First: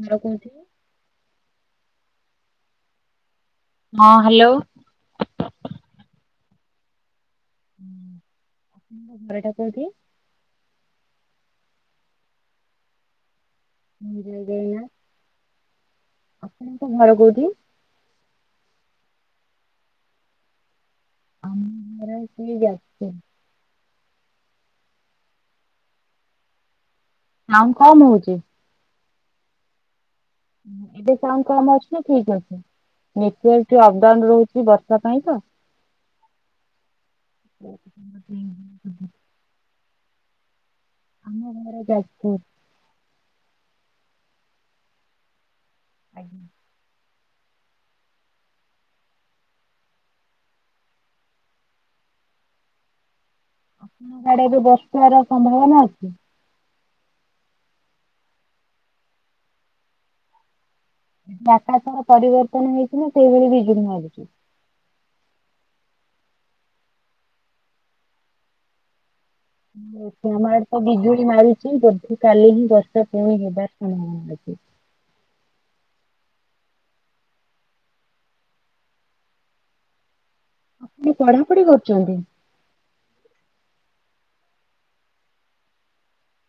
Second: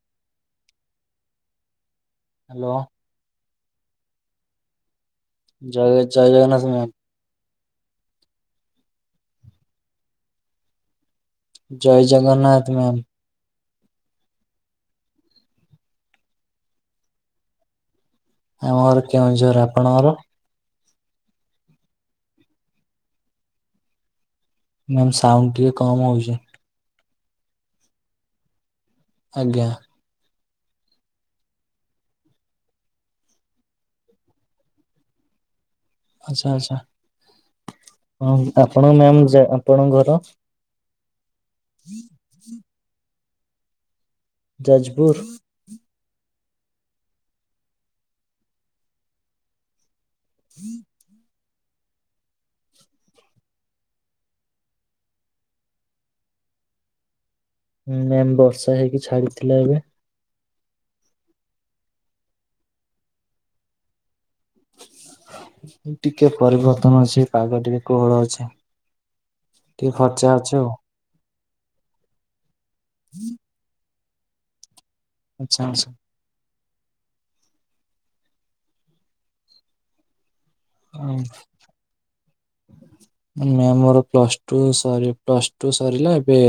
ଘର କୋଉଠି? ହ୍ୟାଲୋ। ହଁ ହ୍ୟାଲୋ। ଜୟ ଜୟ ଜଗନ୍ନାଥ ମ୍ୟାମ। ହଁ, ଆପଣ ଘରଟା କଉଠି? ଜୟ ଜଗନ୍ନାଥ ମ୍ୟାମ୍। ଜୟ ଜଗନ୍ନାଥ। ଆପଣଙ୍କ ଘର କୋଉଠି? ଆମର କେଉଁଝର ଆପଣଙ୍କର? ଆମ ଘର ଆକଚୁଲି ଯାଜପୁର। ମ୍ୟାମ୍ ସାଉଣ୍ଡ ଟିକେ କମ ହଉଚି। ସାଉଣ୍ଡ କମ ହଉଚି? ଆଜ୍ଞା। ଏବେ ସାଉଣ୍ଡ କମ ଅଛି ନା ଠିକ ଅଛି? ନେଟୱାର୍କ ଟିକ ଅପଡାଉନ ରହୁଚି ବର୍ଷା ପାଇଁ ତ। ଆଛା ଆଛା ଆଉ ଆପଣ ମ୍ୟାମ ଜ ଆପଣଙ୍କ ଘର? ଆମ ଘର ଯାଜପୁର। ଯାଜପୁର। ଆଜ୍ଞା। ହୁଁ ଆମ ଆଡେ ଯଉ ବର୍ଷାର ସମ୍ଭାବନା ଅଛି। ହୁଁ ମ୍ୟାମ ବର୍ଷା ହେଇକି ଛାଡିଥିଲା ଏବେ। ଆକାଶର ପରିବର୍ତ୍ତନ ହେଇଛି ନା ସେଇଭଳି ବିଜଳି ମାରୁଛି? ଟିକେ ପରିବର୍ତ୍ତନ ଅଛି ପାଗ ଟିକେ କୋହଳ ଅଛି। ଟିକେ ଖର୍ଚ୍ଚା [unintelligible] ଆମ ଅଛି ଆଡେ ଆଉ ତ ବିଜୁଳି ମାରି ଛି ବୋଧେ କାଲି ହିଁ ବର୍ଷା ପୁଣି ହେବାର ସମୟ ଅଛି। ଆଚ୍ଛାସ ଆପଣ ଆଉ ପଢାପଢି କରୁଛନ୍ତି? ମ୍ୟାମ ମୋର ପ୍ଲସ ଟୁ ସ ପ୍ଲସ ଟ ସରିଲା ଏବେ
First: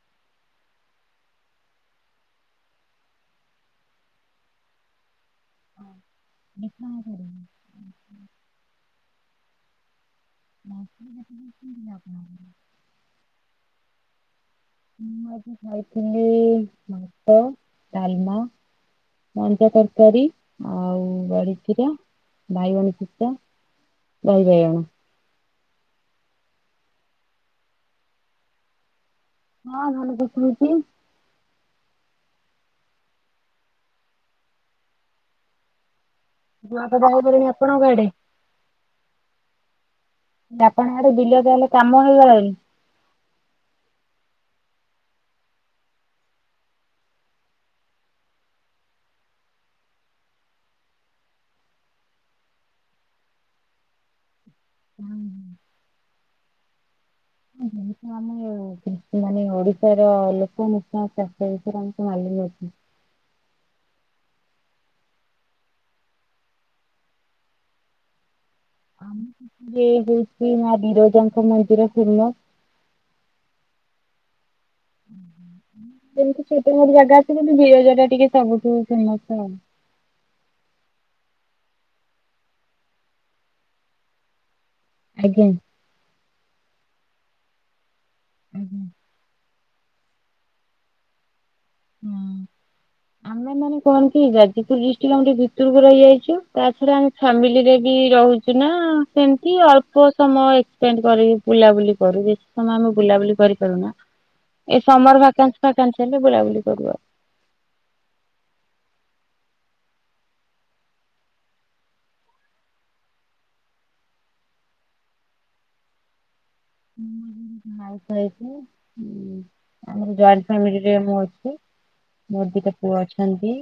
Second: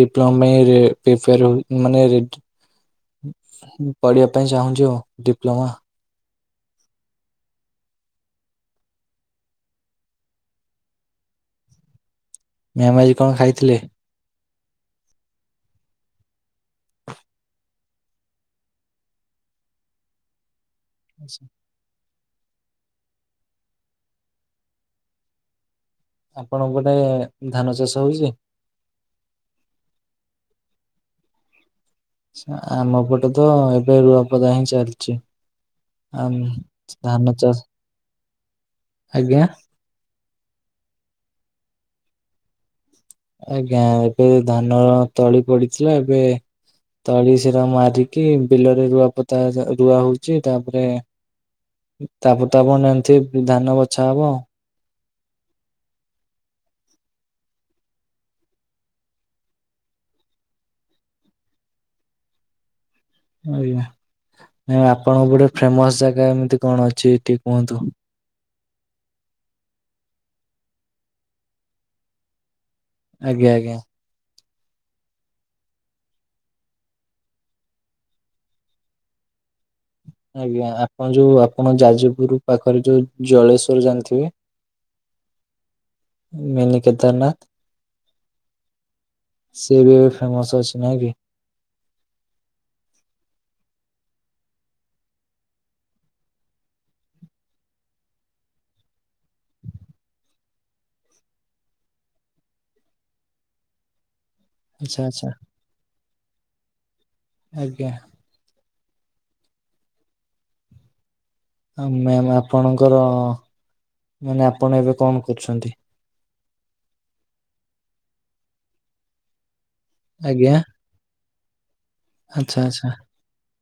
ଡିପ୍ଲୋମ ପାଇଁ ରେ [unintelligible] ମାନେ ରେ ପଢିବା ପାଇଁ ଚାହୁଁଛି ଆଉ ଡିପ୍ଲୋମା। ଦେ [unintelligible] ମ୍ୟାମ ଆଜି କଣ ଖାଇଥିଲେ? ମୁଁ ଆଜି ଖାଇଥିଲି ଭାତ ଡାଲମା ମଞ୍ଜା ତରକାରୀ। ଆଉ ଆଚ୍ଛା। ବଡିଚୁରା ବାଇଗଣ ଛେଚା ଦହି ବାଇଗଣ। ଆପଣ ପଟେ ଧାନ ଚାଷ ହଉଛି? ହଁ ଧାନ ଫସଲ ହୋଉଛି। ସ୍ନା ଆମ ପଟେତ ଏବେ ରୁଆପଦା ହିଁ ଚାଲିଛି। ଆମ ରୁଆ ପୋତା ଧାନ ହେଇଗଲାଣି ଚାଷ ଆପଣଙ୍କ ଆଡେ ଆଜ୍ଞା। ଆପଣ ଆଡେ ବିଲ ତାହେଲେ କାମ ହେଇଗଲାଣି। ଆଜ୍ଞା ଏବେ ଧାନ ତଳି ପଡିଥିଲା ଏବେ ତଳି ସେରା ମାରିକି ବିଲରେ ରୁଆ ପତା ଯା ରୁଆ ହଉଛି ତାପରେ ତାପ ତାପଣ ଜାଣିଥିବେ ଧାନ ବଛା ହବ। ହୁଁ। [unintelligible] ଆମେ ସେମାନେ ଓଡିଶାର ଲୋକ ମୁଖ୍ୟ ଚାଷ ବିଷୟରେ ଆମକୁ ମାନ ନଛି ଆଜ୍ଞା ନାଇ ଆପଣଙ୍କ ଗୋଟେ ଫେମସ ଜାଗା ଏମିତି କଣ ଅଛି ଟିକେ କୁହନ୍ତୁ? ଆମ ସେ ହଉଛି ମା ବିରଜାଙ୍କ ମନ୍ଦିର ଫୁମ ଆଜ୍ଞା ଆଜ୍ଞା। ହୁଁ ହୁଁ ଯେମିତି ଛୋଟ ମୋଟ ଜାଗା ଆସ ବୀରଜ ଟା ଟିକେ ସବୁଠୁ ଫେମସ ଆଉ। ଆଜ୍ଞା ଆପଣ ଯୋଉ ଆପଣ ଯାଜପୁର ପାଖରେ ଯୋଉ ଜଳେଶ୍ଵର ଜାଣିଥିବେ। ଆଜ୍ଞା। ମିନି କେଦାରନାଥ। ହୁ ହୁ। ସିଏ ବି ଏବେ ଫେମସ ଅଛି ନାଇଁ କି? ହୁଁ ଆମେ ମାନେ କଣ କି ଯାଜପୁର ଡିଷ୍ଟ୍ରିକର ଆମେ ଟିକେ ଭିତରକୁ ରହିଯାଇଛୁ ତା ଛଡା ଆମେ ଫାମିଲ ରେ ବି ରହୁ ଚୁନା ସେମିତି ଅଳ୍ପ ସମୟ ଏ ସେମିତି କରିକି ବୁଲାବୁଲି କରୁ ବେଶି ସମୟ ଆମେ ବୁଲାବୁଲି କରିପାରୁନା ଏ ଆଚ୍ଛା ସମର ଆଚ୍ଛା ଭାକା କା ହେଲେ ବୁଲାବୁଲି କରୁଉ ଆଜ୍ଞା। ଆ ମ୍ୟା ଆପଣଙ୍କର ମାନେ ଆପଣ ଏବେ କଣ କରୁଛନ୍ତି? ହେଇବୁ ଆମର ଜଏଣ୍ଟ ଆଜ୍ଞା ଫ୍ୟାମିଲି ପ୍ରେମ ଅଛି ମୋଦି ଆଚ୍ଛା ଦିଟା ଆଚ୍ଛା ପୁଅ ଅଛନ୍ତି।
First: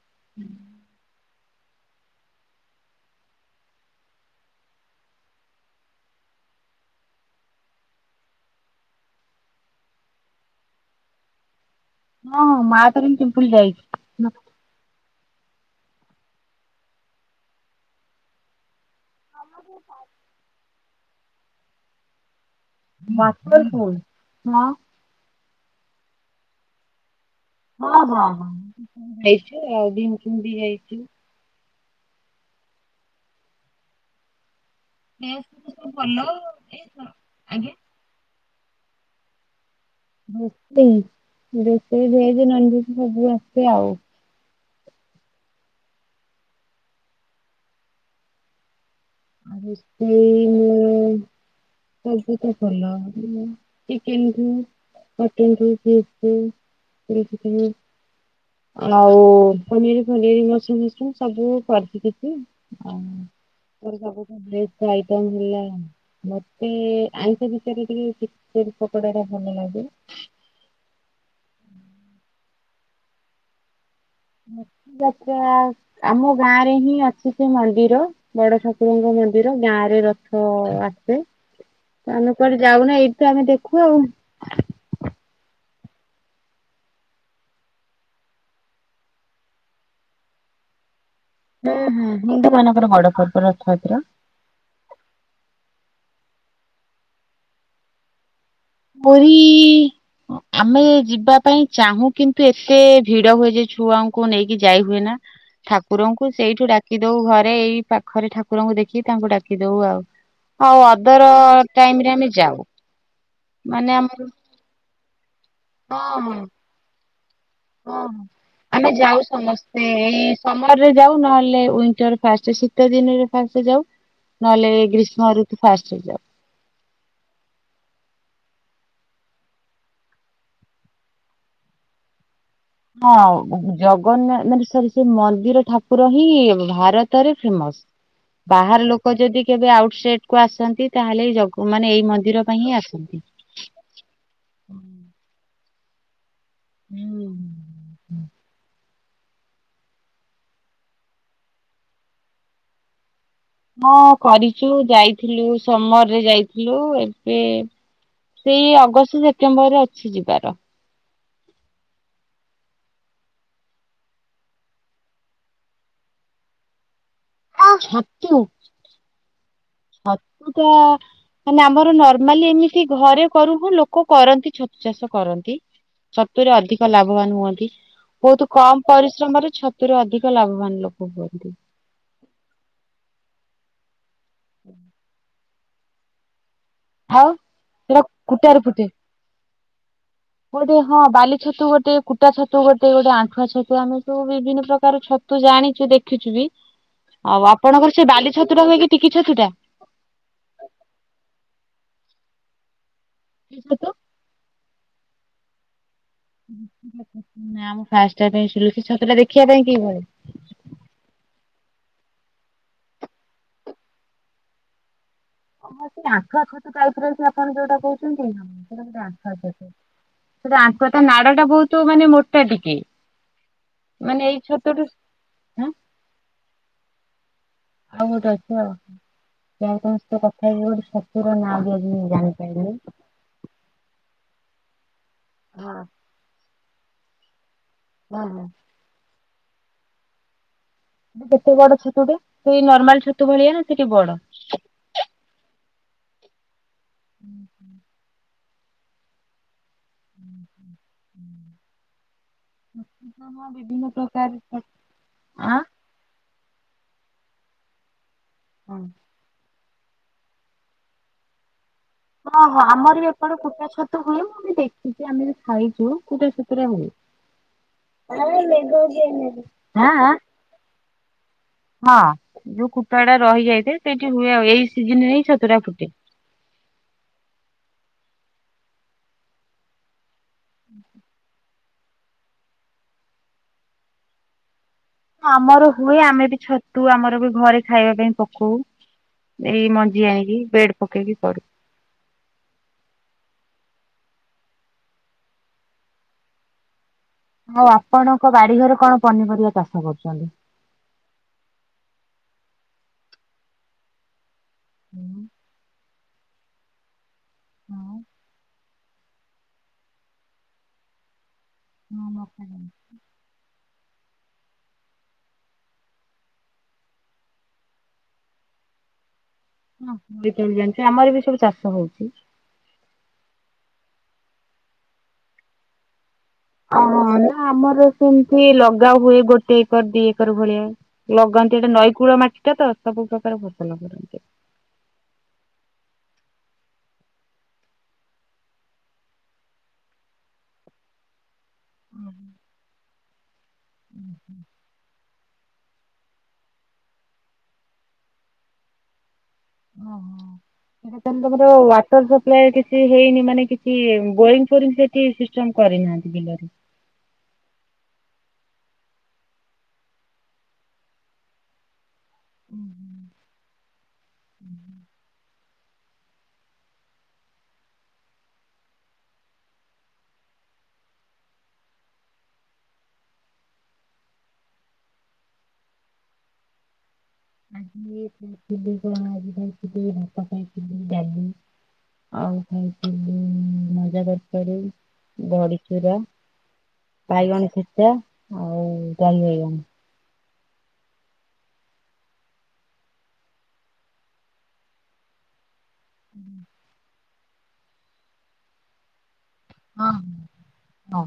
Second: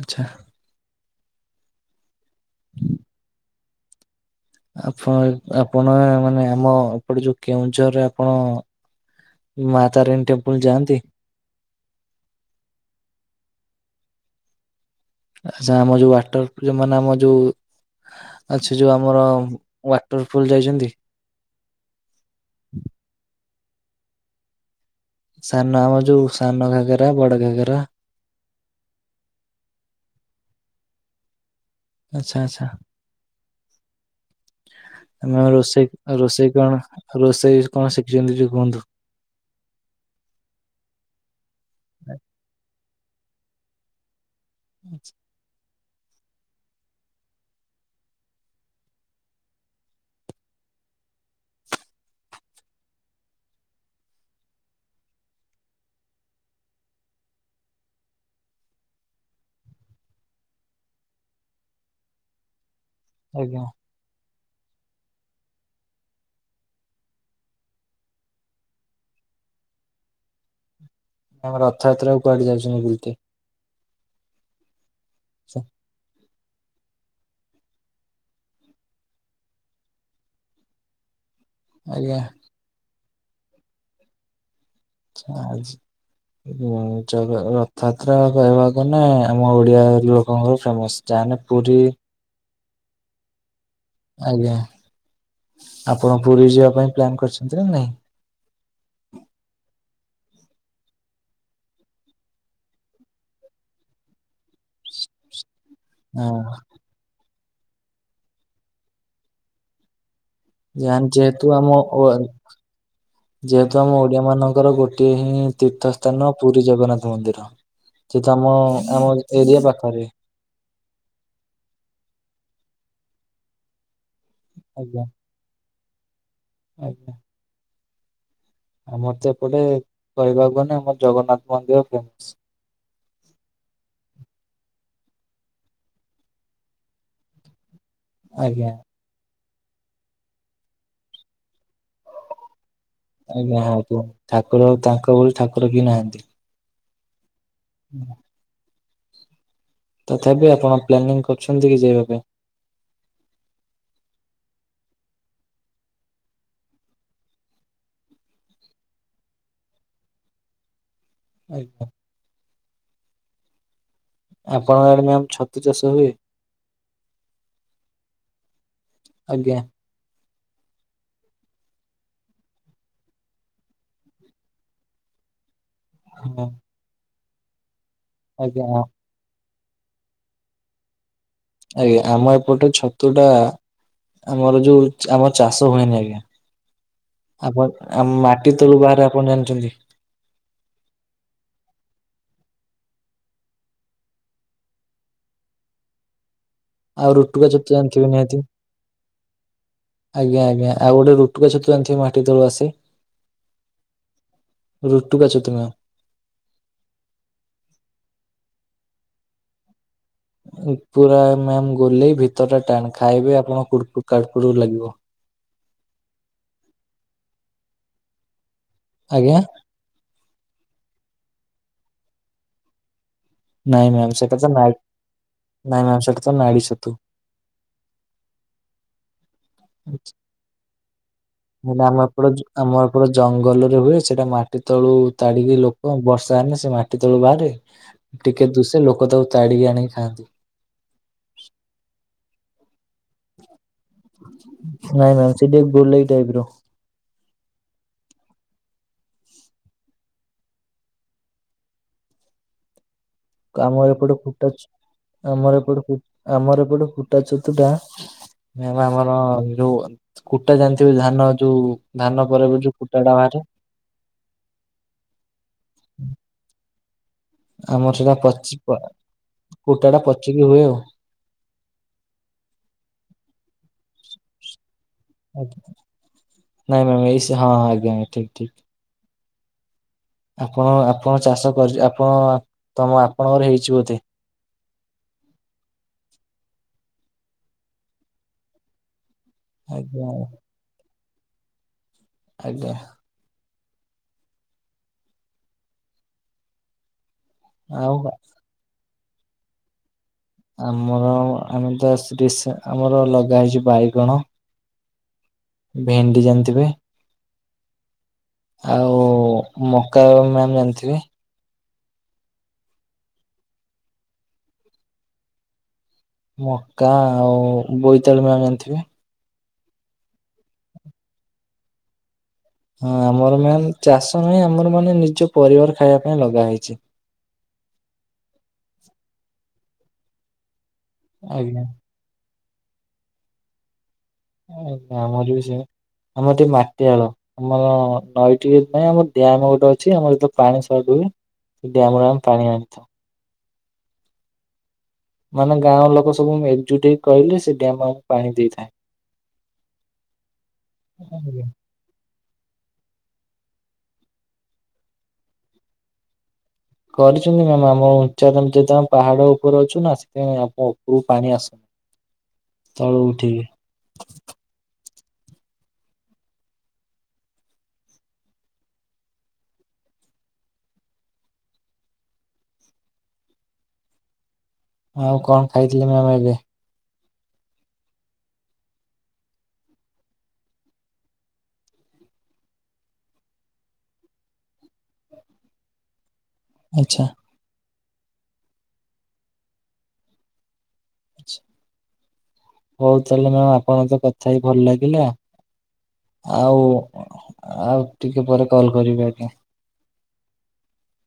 ଆଚ୍ଛା ହୁଁ। ଆପ ଆପଣ ମାନେ ଆମ ଏପଟେ ଯୋଉ କେଉଁଝରରେ ଆପଣ ମା ତାରିଣୀ ଟେମ୍ପୁଲ ଯାଆନ୍ତି? ହଁ ମା ତାରିଣୀ ଟେମ୍ପୁଲ ଯାଇଛି। ଆଚ୍ଛା ଆମ ଯୋଉ ୱାଟର ମାନେ ଆମ ଯୋଉ ଆଚ୍ଛା ଯୋଉ ଆମର ୱାଟରଫଲ୍ ଯାଇଛନ୍ତି? ୱାଟରପୁଲ୍ ହଁ ସାନ ଆମ ଯୋଉ ସାନ ଘାଗରା ବଡ ଘାଗରା। ଅ ହଁ ହଁ ଯାଇଚି ଆଉ ବିମ୍ ଫିମ୍ ବି ଯାଇଛି। ଆଚ୍ଛା ଆଚ୍ଛା। ଭେଜ୍ ଆମ ତ ରୋଷେଇ ସବୁ ଭଲ ରୋଷେଇ ଏ କଣ ସ- ରୋଷେଇ ଆଜ୍ଞା କଣ ଶିଖିଛନ୍ତି ଯୋଉ କୁହନ୍ତୁ? ରୋଷେଇ ରୋଷେଇ ଭେଜ, ନନଭେଜ୍ ସବୁ ଆସେ ଆଉ। ଆଚ୍ଛା। ରୋଷେଇ ସବୁତ କଲ ଚିକେନକୁ [unintelligible] ଆଉ ପନିଆରି ଫନିଆରି ମସରୁମ୍ ଫସରୁମ୍ ସବୁ କରିଛି କିଛି। ଆଉ। ଆଜ୍ଞା। ସବୁ ଭେଜ୍ ଆଇଟମ ହେଲା ମତେ ଆଇଁଷ ଭିତରେ ଟିକେ ପକୋଡାଟା ଭଲ ଲାଗେ। ମେ ରଥଯାତ୍ରାକୁ କୁଆଡେ ଯାଉଛନ୍ତି ବୁଲକେ? ଜାତେରା ଆମ ଗାଁ ରେ ହିଁ ଅଛି ସେ ମନ୍ଦିର ବଡ ଠାକୁରଙ୍କ ମନ୍ଦିର ଗାଁ ରେ ରଥ ଆସେ। ଆଜ୍ଞା ଆମେ କୁଆଡେ ଯାଉନା ଏଇଠୁ ଆମେ ଦେଖୁ ଆଉ। ଚା ଜ। ଁ [inaudible] ହୁଁ ଜଗା ରଥଯାତ୍ରା କହିବା ଗଲେ ଆମ ଓଡିଆ ଲୋକଙ୍କର ଫେମସ ଯାହାନେ ହୁଁ ହୁଁ ହିନ୍ଦୁ ମାନଙ୍କର ବଡ ପର୍ବ ରଥଯାତ୍ରା। ଆଜ୍ଞା ଆପଣ ପୁରୀ ଯିବା ପାଇଁ ପ୍ଲାନ୍ କରିଛନ୍ତି ନା ନାଇଁ? ପୁରୀ ଆମେ ଯିବା ପାଇଁ ଚାହୁଁ କିନ୍ତୁ ଏତେ ଭିଡ ହୁଏ ଯେ ଛୁଆଙ୍କୁ ନେଇକି ଯାଇ ହୁଏ ନା। ଠା କୁରଙ୍କୁ ହଁ ସେଇଠୁ ଡାକି ଦଉ ଘରେ ଏଇ ପାଖରେ ଠାକୁରଙ୍କୁ ଦେଖି ତାଙ୍କୁ ଡାକି ଦଉ ଆଉ। ଆଉ ଯାନ୍ ଅଦର ଯେହେତୁ ଆମ ଓ ଟାଇମରେ ଆମେ ଯାଉ। ଯେହେତୁ ମାନେ ଆମ ଆମର ଓଡିଆ ମାନଙ୍କର ଗୋଟିଏ ହିଁ ତୀର୍ଥ ହଁ ସ୍ଥାନ ହଁ ପୁରୀ ଜଗନ୍ନାଥ ମନ୍ଦିର। ହଁ ହଁ। ସେ ତ ଆମ ଆମ ଏରିଆ ପାଖରେ। ସମର ରେ ଯାଉ ନହେଲେ ୱିଣ୍ଟର ଫାଷ୍ଟ ଶୀତ ଦିନରେ ଫାଷ୍ଟ ଯାଉ। ନହେଲେ ଆଜ୍ଞା ଗ୍ରୀଷ୍ମ ଋତୁ ଫାଷ୍ଟରେ ଯାଉ। ଆଜ୍ଞା। ଆମର ତ ଏପଟେ କହିବାକୁ ଗଲେ ଆମର ଜଗନ୍ନାଥ ମନ୍ଦିର ଫେମସ। ହଁ ଜଗନ୍ନାଥ ମାନେ ସରି ସେ ମନ୍ଦିର ଠାକୁର ହିଁ ଭାରତରେ ଫେମସ। ଆଜ୍ଞା। ବାହାର ଲୋ କ ଯଦି କେବେ ଆଉଟ୍ ସାଇଡ୍ କୁ ଆସନ୍ତି ତାହେଲେ ଏଇ ଜଗ ମାନେ ଏଇ ମନ୍ଦିର ପାଇଁ ହିଁ ଆସନ୍ତି। ଆଜ୍ଞା ହଉଥିବ ଠାକୁର ତାଙ୍କ ଭଳି ଠାକୁର କିଏ ନାହାଁନ୍ତି। ହୁଁ। ହୁଁ। ତଥାପି ଆପଣ ପ୍ଲାନିଂ କରୁଛନ୍ତି କି ଯିବା ପାଇଁ? ହଁ କରିଛୁ ଯାଇଥିଲୁ ସମରରେ ଯାଇଥିଲୁ, ଏବେ ସେଇ ଅଗଷ୍ଟ ସେପ୍ଟେମ୍ବର ରେ ଅଛି ଯିବାର। ଆଜ୍ଞା। ଆପଣଙ୍କ ଆଡେ ମ୍ୟାମ ଛତୁ ଚାଷ ହୁଏ? ହଁ ଛତୁ ଆଜ୍ଞା। ଛତୁ ଟା ମାନେ ଆମର ନର୍ମାଲି ଏମିତି ଘରେ କରୁ ହୁଁ ଲୋକ କରନ୍ତି ଛତୁ ଚାଷ କରନ୍ତି। ହଁ। ଛତୁରେ ଅଧିକ ଲାଭବାନ ହୁଅନ୍ତି। ବୋହୁତ ଆଜ୍ଞା କମ ହଁ। ପରିଶ୍ରମରେ ଛ ତୁରେ ଅଧିକ ଲାଭବାନ ଲୋକ ହୁଅନ୍ତି। ଆଜ୍ଞା ଆମ ଏପଟେ ଛତୁ ଟା ଆମର ଯୋଉ ଚା ଆମର ଚାଷ ହୁଏନି ଆଜ୍ଞା। ଆଉ ଆପଣ ସେଟା ଆମ ମାଟି ତଳୁ ବାହାରେ ଆପଣ ଜାଣିଚନ୍ତି? ବୋଧେ ହଁ ବାଲି ଛତୁ ଗୋଟେ କୁଟା ଛତୁ ଗୋଟେ ଗୋଟେ ଆଣ୍ଠୁଆ ଛତୁ ଆମେ ସବୁ ବିଭିନ୍ନ ପ୍ରକାର ଛତ ତୁ ଜାଣିଚୁ ଦେଖିଚୁ ବି ରୁଟୁକା ଆଉ ଛତୁ ଆପଣଙ୍କର ଜାଣିଥିବେ ସେଇ ବାଲି ନିହାତି। ଛତୁ ଟା ହୁଏ କି ଟିକି ଛତୁ ଟା? ଆଜ୍ଞା ଆଜ୍ଞା ଆଉ ଗୋଟେ ରୁଟୁକା ଛତୁ ଜାଣିଥିବେ ମାଟି ତଳୁ ଆସେ? କି ଛତୁ? ରୁଟୁକା ଛତୁ ମ୍ୟାମ। ରୁଟୁକା ଛତୁ ନା ମୁଁ ଫାଷ୍ଟ ଟାଇମ ପାଇଁ ଶୁଣିଲି। ସେ ଛତୁଟା ଦେଖିବା ପାଇଁ କିଭଳି? ପୁରା ମ୍ୟାମ ଗଲେଇ ଭିତର ଟା ଟାଣ। ଖାଇବେ ଆପଣ କୁଡ୍ କୁଡ୍ କାଡ୍ କୁଡ୍ ଲାଗିବ। ହଁ ସେ ଆଣ୍ଡୁଆ ଛତୁ ଟାଇପ ର ସେ ଆପଣ ଯୋଉଟା କୋହୁଚନ୍ତି। ନା ସେଟା ବୋଧେ ଆଜ୍ଞା ଆଣ୍ଡୁଆ ଛତୁ। ସେଟା ଆଣ୍ଡୁଆ ତା ନାଡ ଟା ବୋହୁତ ମାନେ ମୋଟା ଟିକେ। ନାଇଁ ମ୍ୟାମ୍ ମାନେ ଏଇ ସେଟାତ ନା ନାଇଁ ଛୋଟଠୁ ଆଁ ମ୍ୟାମ୍ ସେଟା ତ ନାଡ଼ି ଛତୁ। ଆଉ ଗୋଟେ ଅଛି ଆଉ କଣ ଯାହା ହୋଉ ତମ ସହିତ କଥା ହେଇକି ଗୋଟେ ଛତୁର ନା ବି ହେଲେ ଆଜି ଆମ ମୁଁ ଏପଟ ଜାଣି ଆମ ପାଇଲି। ଏପଟ ଜଙ୍ଗଲରେ ହୁଏ। ସେଟା ମାଟି ତଳୁ ତାଡିକି ହଁ ଲୋକ ବର୍ଷା ହେନେ ସେ ମାଟି ତଳୁ ବାହାରେ। ହଁ ହଁ। ଟିକେ ଦୁସେ ଲୋକ ତାକୁ ତାଡିକି ଆଣି ଖାଆନ୍ତି। ମାନେ କେତେ ବଡ ଛତୁ ଟେ ସେଇ ନର୍ମାଲ ଛତୁ ଭଳିଆ ନା ଟିକେ ବଡ? ନାଇଁ ମ୍ୟାମ ସେ ଟିକେ ଗୋଲେଇ ଟାଇପ ର। ଉହୁଁ। ଉଁ ହୁଁ ହୁଁ। [inaudible] ଆମର ବିଭିନ୍ନ ଏପଟେ ପ୍ରକାର କୁଟା ଛ ଛତ୍ ଆମର ଆଁ? ଏପଟେ କୁ ଆମର ଏପଟେ କୁଟା ଛତୁ ଟା ହଁ। ମ୍ୟାମ୍ ଆମର ଯୋଉ କୁଟା ଜାଣିଥିବେ ଧାନ ଯୋଉ ଧାନ ପରେ ହଁ ପରେ ହଁ ଯୋଉ କୁଟା ଆମର ବି ଟା ଏପଟେ ବାହାରେ କୁଟା ଛତୁ ହୁଏ। ମୁଁ ବି ଦେଖିଚି ଆମେ ବି ଖାଇଚୁ କୁଟା ଛତୁରେ ହୁଏ। ଆମର ସେଟା ପଚି ପ୍ ଆଁ କୁଟା ଟା ଆଁ ପଚିକି ହୁଏ ଆଉ। ହଁ ଯୋଉ କୁଟୁା ଟା ରହିଯାଇଥାଏ ସେଇଠି ହୁଏ ଆଉ। ଏଇ ସିଜିନରେ ହିଁ ଛତୁଟା ଫୁଟେ। ନାଇଁ ମ୍ୟାମ ଏଇ ସି ହଁ ହଁ ଆଜ୍ଞା ମ୍ୟା ଠିକ୍ ଠିକ୍। ଆପଣ ଆପଣ ଚାଷ କରି ଆପଣ ତମ ଆପଣଙ୍କର ହେଇଚି ବୋଧେ? ଆମର ହୁଏ। ଆମେ ବି ଛତୁ ଆମର ବି ଘରେ ଖାଇବା ପାଇଁ ପକୋଉ। ଏଇ ମଞ୍ଜି ଆଜ୍ଞା ଆଣିକି ବେଡ ପକେଇକି କରୁ। ଆଜ୍ଞା। ଆଉ ଆପଣଙ୍କ ବାଡିଘରେ କଣ ପନିପରିବା ଚାଷ କରୁଚନ୍ତି? ଆମର ଆମେ ତ ଆସି ରିସ୍ ଆମର ଲଗା ହେଇଚି ବାଇଗଣ। ହୁଁ। ଭେଣ୍ଡି ଜାଣିଥିବେ? ହଁ। ଆଉ ମକା ମ୍ୟାାମ ଜାଣିଥିବେ? ହଁ ମକା ଜାଣିଛି। ମକା ଆଉ ବୋଇତାଳୁ ମ୍ୟାମ ଜାଣିଥିବେ? ହଁ ବୋଇତଆଳୁ ଜାଣିଚି। ଆମର ବି ସବୁ ଚାଷ ହୋଉଚି। ହଁ ଆମର ମ୍ୟାମ ଚାଷ ନାହିଁ। ଆମର ମାନେ ନିଜ ପରିବାର ଖାଇବା ପାଇଁ ଲଗା ହେଇଚି। ଓହୋ ନା ଆମର ସେମିତି ଲଗା ହୁଏ। ଗୋଟେ ଏକର ଦିଇ ଏକର ଭଳିଆ। ଲଗାନ୍ତି ଆଜ୍ଞା ଏଇଟା ନଈକୂଳ ମାଟି ଟା ତ ସବୁ ପ୍ରକାର ଫସଲ କରନ୍ତି। ଆଜ୍ଞା ଆମର ବି ସେ ଆମର ଟିକେ ମାଟିଆଳ। ଆମର ନଈ ଟିକେ ନାଇଁ ଆମର ଡ୍ୟାମ ଗୋଟେ ଅଛି ଆମର ଯେତେବେଳେ ପାଣି ସଟ ହୁଏ। ସେଇ ଡ୍ୟାମ ରୁ ଆମେ ପାଣି ଆ ଉଁ ହୁଁ। ମାନେ ଗାଁ ଲୋକ ସବୁ ଏକଜୁଟ ହେଇ କହିଲେ ସେ ଡ୍ୟାମ ଆମକୁ ପାଣି ଦେଇଥାଏ। ଓହୋ ସେଇଟା ତାହେଲେ ତମର ୱା ୱାଟର ସପ୍ଲାଏ କିଛି ହେଇନି ମାନେ କିଛି ବୋରିଙ୍ଗ ଫୋରିଙ୍ଗ ସେଠି ସିଷ୍ଟମ କରିନାହାନ୍ତି ବିଲରେ? କରିଛନ୍ତି ମ୍ୟାମ ଆମ ଉଞ୍ଚା ଯେହେତୁ ଆମେ ପାହାଡ଼ ଉପରେ ଅଛୁ ନା ସେଥିପାଇଁ ଆମ ଉପରକୁ ପାଣି ଆସୁନି। ଉଁ ହୁଁ। ଆଉ ଉଠିକି। ଉଁ ହୁଁ। ଆଉ କଣ ଖାଇଥିଲେ ମ୍ୟାମ ଏବେ? ଆଜି ଏ ଖାଇଥିଲି କଣ ଆଜି ଖାଇଥିଲି ଭାତ ଖାଇଥିଲି ଡାଲି। ଆଉ ଖାଇଥିଲି ମଞ୍ଜା ତରକାରୀ ବଡିଚୁରା। ଆଚ୍ଛା। ବାଇଗଣ ଛେଚା ଆଉ ଦହି ବାଇଗଣ। ହଉ ତାହେଲେ ମ୍ୟାମ ଆପଣ ସହ କଥା ହେଇ ଭଲ ଲାଗିଲା ଆଉ। ଆଉ ଟିକେ ପରେ କଲ କରିବି ଆଜ୍ଞା। ହଁ ହଉ।